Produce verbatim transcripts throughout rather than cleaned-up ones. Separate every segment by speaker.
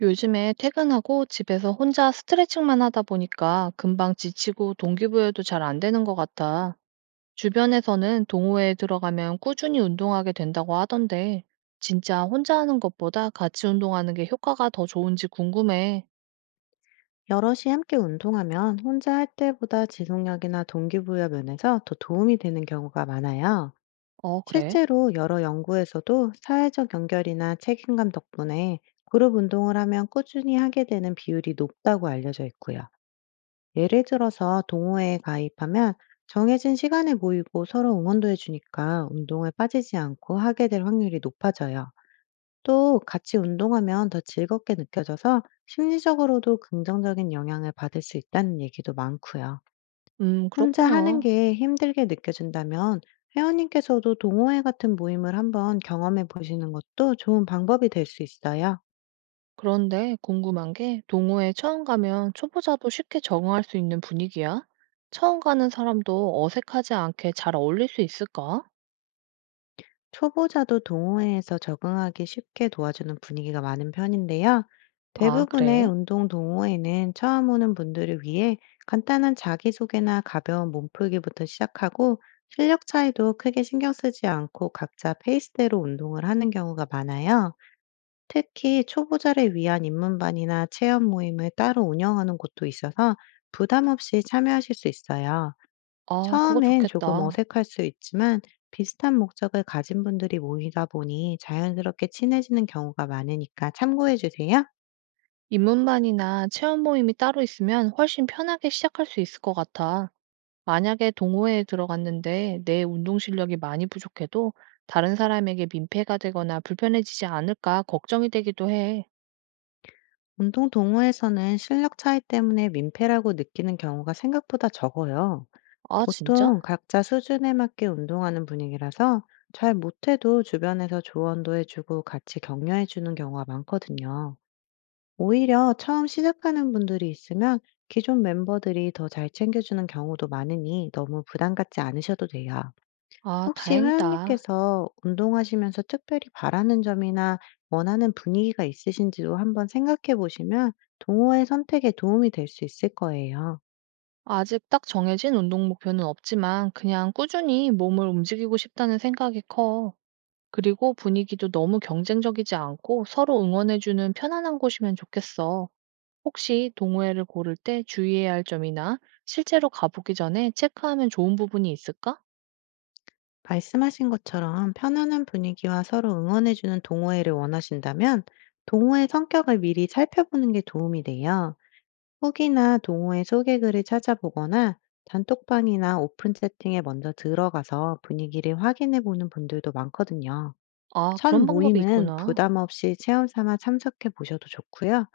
Speaker 1: 요즘에 퇴근하고 집에서 혼자 스트레칭만 하다 보니까 금방 지치고 동기부여도 잘 안 되는 것 같아. 주변에서는 동호회에 들어가면 꾸준히 운동하게 된다고 하던데, 진짜 혼자 하는 것보다 같이 운동하는 게 효과가 더 좋은지 궁금해.
Speaker 2: 여럿이 함께 운동하면 혼자 할 때보다 지속력이나 동기부여 면에서 더 도움이 되는 경우가 많아요.
Speaker 1: 어, 그래?
Speaker 2: 실제로 여러 연구에서도 사회적 연결이나 책임감 덕분에 그룹 운동을 하면 꾸준히 하게 되는 비율이 높다고 알려져 있고요. 예를 들어서 동호회에 가입하면 정해진 시간에 모이고 서로 응원도 해주니까 운동에 빠지지 않고 하게 될 확률이 높아져요. 또 같이 운동하면 더 즐겁게 느껴져서 심리적으로도 긍정적인 영향을 받을 수 있다는 얘기도 많고요.
Speaker 1: 음,
Speaker 2: 혼자 하는
Speaker 1: 그렇구나.
Speaker 2: 게 힘들게 느껴진다면 회원님께서도 동호회 같은 모임을 한번 경험해 보시는 것도 좋은 방법이 될 수 있어요.
Speaker 1: 그런데 궁금한 게 동호회 처음 가면 초보자도 쉽게 적응할 수 있는 분위기야? 처음 가는 사람도 어색하지 않게 잘 어울릴 수 있을까?
Speaker 2: 초보자도 동호회에서 적응하기 쉽게 도와주는 분위기가 많은 편인데요.
Speaker 1: 아,
Speaker 2: 대부분의
Speaker 1: 그래?
Speaker 2: 운동 동호회는 처음 오는 분들을 위해 간단한 자기소개나 가벼운 몸풀기부터 시작하고, 실력 차이도 크게 신경 쓰지 않고 각자 페이스대로 운동을 하는 경우가 많아요. 특히 초보자를 위한 입문반이나 체험 모임을 따로 운영하는 곳도 있어서 부담 없이 참여하실 수 있어요.
Speaker 1: 아, 그거
Speaker 2: 처음엔 조금
Speaker 1: 좋겠다.
Speaker 2: 어색할 수 있지만, 비슷한 목적을 가진 분들이 모이다 보니 자연스럽게 친해지는 경우가 많으니까 참고해 주세요.
Speaker 1: 입문반이나 체험 모임이 따로 있으면 훨씬 편하게 시작할 수 있을 것 같아. 만약에 동호회에 들어갔는데 내 운동 실력이 많이 부족해도 다른 사람에게 민폐가 되거나 불편해지지 않을까 걱정이 되기도 해.
Speaker 2: 운동 동호회에서는 실력 차이 때문에 민폐라고 느끼는 경우가 생각보다 적어요.
Speaker 1: 아,
Speaker 2: 보통
Speaker 1: 진짜?
Speaker 2: 각자 수준에 맞게 운동하는 분위기라서 잘 못해도 주변에서 조언도 해주고 같이 격려해 주는 경우가 많거든요. 오히려 처음 시작하는 분들이 있으면 기존 멤버들이 더 잘 챙겨주는 경우도 많으니 너무 부담 갖지 않으셔도 돼요.
Speaker 1: 아,
Speaker 2: 혹시
Speaker 1: 다행이다.
Speaker 2: 회원님께서 운동하시면서 특별히 바라는 점이나 원하는 분위기가 있으신지도 한번 생각해 보시면 동호회 선택에 도움이 될 수 있을 거예요.
Speaker 1: 아직 딱 정해진 운동 목표는 없지만 그냥 꾸준히 몸을 움직이고 싶다는 생각이 커. 그리고 분위기도 너무 경쟁적이지 않고 서로 응원해주는 편안한 곳이면 좋겠어. 혹시 동호회를 고를 때 주의해야 할 점이나 실제로 가보기 전에 체크하면 좋은 부분이 있을까?
Speaker 2: 말씀하신 것처럼 편안한 분위기와 서로 응원해주는 동호회를 원하신다면 동호회 성격을 미리 살펴보는 게 도움이 돼요. 후기나 동호회 소개글을 찾아보거나 단톡방이나 오픈 채팅에 먼저 들어가서 분위기를 확인해 보는 분들도 많거든요.
Speaker 1: 아,
Speaker 2: 첫
Speaker 1: 그런 방법이
Speaker 2: 모임은
Speaker 1: 있구나.
Speaker 2: 부담 없이 체험 삼아 참석해 보셔도 좋고요.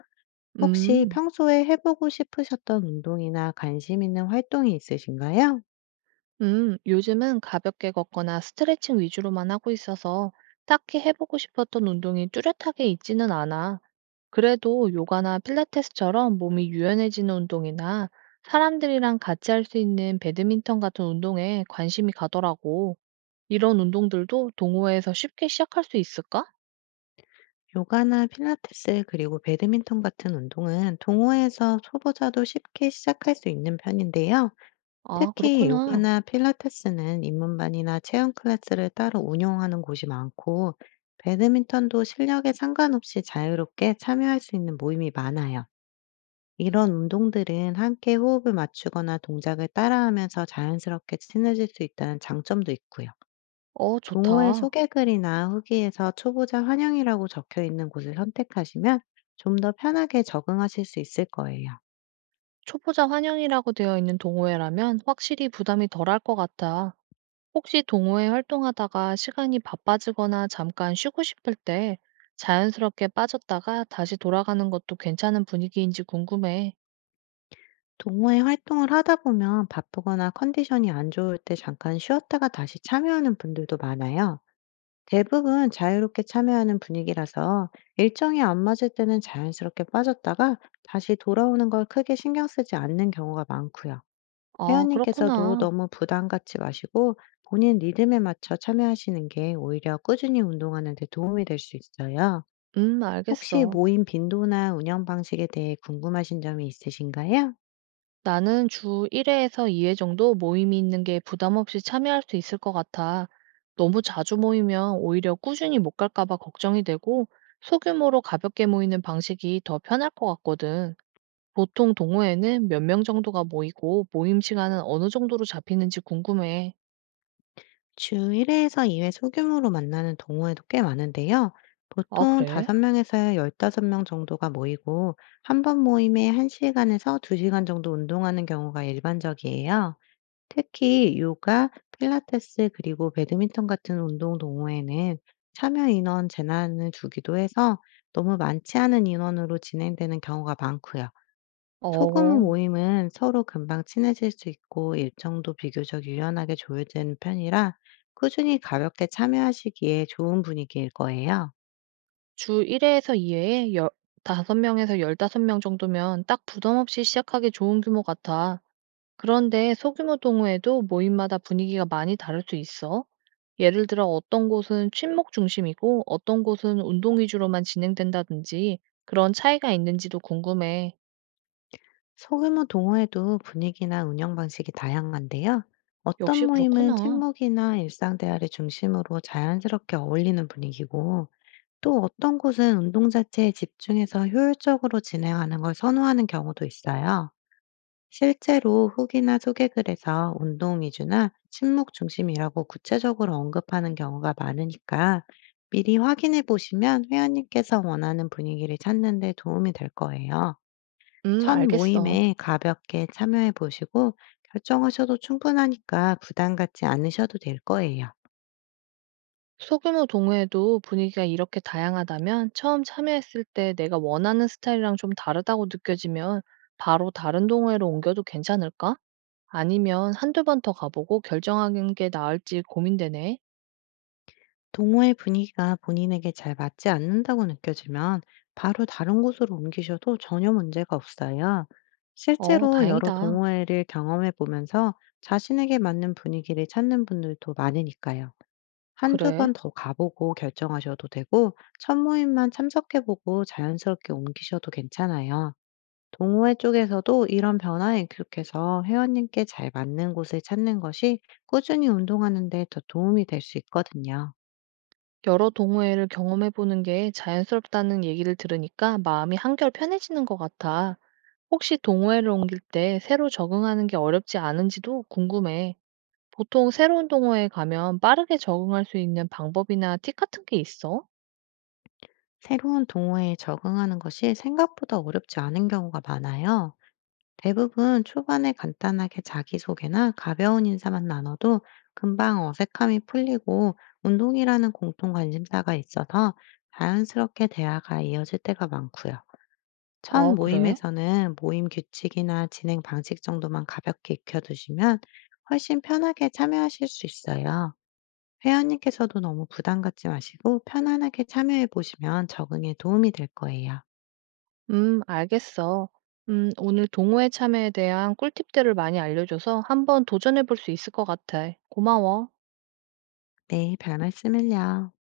Speaker 2: 혹시
Speaker 1: 음,
Speaker 2: 평소에 해보고 싶으셨던 운동이나 관심 있는 활동이 있으신가요?
Speaker 1: 음, 요즘은 가볍게 걷거나 스트레칭 위주로만 하고 있어서 딱히 해보고 싶었던 운동이 뚜렷하게 있지는 않아. 그래도 요가나 필라테스처럼 몸이 유연해지는 운동이나 사람들이랑 같이 할 수 있는 배드민턴 같은 운동에 관심이 가더라고. 이런 운동들도 동호회에서 쉽게 시작할 수 있을까?
Speaker 2: 요가나 필라테스 그리고 배드민턴 같은 운동은 동호회에서 초보자도 쉽게 시작할 수 있는 편인데요.
Speaker 1: 아,
Speaker 2: 특히
Speaker 1: 그렇구나.
Speaker 2: 요가나 필라테스는 입문반이나 체험 클래스를 따로 운영하는 곳이 많고, 배드민턴도 실력에 상관없이 자유롭게 참여할 수 있는 모임이 많아요. 이런 운동들은 함께 호흡을 맞추거나 동작을 따라하면서 자연스럽게 친해질 수 있다는 장점도 있고요.
Speaker 1: 어,
Speaker 2: 동호회
Speaker 1: 좋다.
Speaker 2: 소개글이나 후기에서 초보자 환영이라고 적혀 있는 곳을 선택하시면 좀 더 편하게 적응하실 수 있을 거예요.
Speaker 1: 초보자 환영이라고 되어 있는 동호회라면 확실히 부담이 덜할 것 같아. 혹시 동호회 활동하다가 시간이 바빠지거나 잠깐 쉬고 싶을 때 자연스럽게 빠졌다가 다시 돌아가는 것도 괜찮은 분위기인지 궁금해.
Speaker 2: 동호회 활동을 하다 보면 바쁘거나 컨디션이 안 좋을 때 잠깐 쉬었다가 다시 참여하는 분들도 많아요. 대부분 자유롭게 참여하는 분위기라서 일정이 안 맞을 때는 자연스럽게 빠졌다가 다시 돌아오는 걸 크게 신경 쓰지 않는 경우가 많고요.
Speaker 1: 아,
Speaker 2: 회원님께서도
Speaker 1: 그렇구나.
Speaker 2: 너무 부담 갖지 마시고 본인 리듬에 맞춰 참여하시는 게 오히려 꾸준히 운동하는 데 도움이 될 수 있어요.
Speaker 1: 음,
Speaker 2: 혹시
Speaker 1: 알겠어.
Speaker 2: 모임 빈도나 운영 방식에 대해 궁금하신 점이 있으신가요?
Speaker 1: 나는 주 일 회에서 이 회 정도 모임이 있는 게 부담 없이 참여할 수 있을 것 같아. 너무 자주 모이면 오히려 꾸준히 못 갈까 봐 걱정이 되고, 소규모로 가볍게 모이는 방식이 더 편할 것 같거든. 보통 동호회는 몇 명 정도가 모이고, 모임 시간은 어느 정도로 잡히는지 궁금해.
Speaker 2: 주 일 회에서 이 회 소규모로 만나는 동호회도 꽤 많은데요.
Speaker 1: 아,
Speaker 2: 보통
Speaker 1: 그래?
Speaker 2: 다섯 명에서 열다섯 명 정도가 모이고, 한 번 모임에 한 시간에서 두 시간 정도 운동하는 경우가 일반적이에요. 특히 요가, 필라테스, 그리고 배드민턴 같은 운동 동호회는 참여 인원 제한을 주기도 해서 너무 많지 않은 인원으로 진행되는 경우가 많고요. 소규모
Speaker 1: 어,
Speaker 2: 모임은 서로 금방 친해질 수 있고 일정도 비교적 유연하게 조율되는 편이라 꾸준히 가볍게 참여하시기에 좋은 분위기일 거예요.
Speaker 1: 주 일 회에서 이 회에 다섯 명에서 열다섯 명 정도면 딱 부담 없이 시작하기 좋은 규모 같아. 그런데 소규모 동호회도 모임마다 분위기가 많이 다를 수 있어. 예를 들어 어떤 곳은 친목 중심이고 어떤 곳은 운동 위주로만 진행된다든지 그런 차이가 있는지도 궁금해.
Speaker 2: 소규모 동호회도 분위기나 운영 방식이 다양한데요. 어떤
Speaker 1: 역시
Speaker 2: 모임은
Speaker 1: 그렇구나.
Speaker 2: 친목이나 일상 대화를 중심으로 자연스럽게 어울리는 분위기고, 또 어떤 곳은 운동 자체에 집중해서 효율적으로 진행하는 걸 선호하는 경우도 있어요. 실제로 후기나 소개글에서 운동 위주나 침묵 중심이라고 구체적으로 언급하는 경우가 많으니까 미리 확인해 보시면 회원님께서 원하는 분위기를 찾는 데 도움이 될 거예요.
Speaker 1: 음,
Speaker 2: 첫
Speaker 1: 알겠어.
Speaker 2: 모임에 가볍게 참여해 보시고 결정하셔도 충분하니까 부담 갖지 않으셔도 될 거예요.
Speaker 1: 소규모 동호회도 분위기가 이렇게 다양하다면 처음 참여했을 때 내가 원하는 스타일이랑 좀 다르다고 느껴지면 바로 다른 동호회로 옮겨도 괜찮을까? 아니면 한두 번 더 가보고 결정하는 게 나을지 고민되네.
Speaker 2: 동호회 분위기가 본인에게 잘 맞지 않는다고 느껴지면 바로 다른 곳으로 옮기셔도 전혀 문제가 없어요.
Speaker 1: 어,
Speaker 2: 실제로 여러
Speaker 1: 다행이다.
Speaker 2: 동호회를 경험해 보면서 자신에게 맞는 분위기를 찾는 분들도 많으니까요. 한두
Speaker 1: 그래.
Speaker 2: 번 더 가보고 결정하셔도 되고, 첫 모임만 참석해보고 자연스럽게 옮기셔도 괜찮아요. 동호회 쪽에서도 이런 변화에 익숙해서 회원님께 잘 맞는 곳을 찾는 것이 꾸준히 운동하는 데 더 도움이 될 수 있거든요.
Speaker 1: 여러 동호회를 경험해보는 게 자연스럽다는 얘기를 들으니까 마음이 한결 편해지는 것 같아. 혹시 동호회를 옮길 때 새로 적응하는 게 어렵지 않은지도 궁금해. 보통 새로운 동호회에 가면 빠르게 적응할 수 있는 방법이나 팁 같은 게 있어?
Speaker 2: 새로운 동호회에 적응하는 것이 생각보다 어렵지 않은 경우가 많아요. 대부분 초반에 간단하게 자기소개나 가벼운 인사만 나눠도 금방 어색함이 풀리고 운동이라는 공통 관심사가 있어서 자연스럽게 대화가 이어질 때가 많고요. 첫
Speaker 1: 어, 그래?
Speaker 2: 모임에서는 모임 규칙이나 진행 방식 정도만 가볍게 익혀두시면 훨씬 편하게 참여하실 수 있어요. 회원님께서도 너무 부담 갖지 마시고 편안하게 참여해 보시면 적응에 도움이 될 거예요.
Speaker 1: 음, 알겠어. 음, 오늘 동호회 참여에 대한 꿀팁들을 많이 알려줘서 한번 도전해볼 수 있을 것 같아. 고마워.
Speaker 2: 네, 별 말씀을요.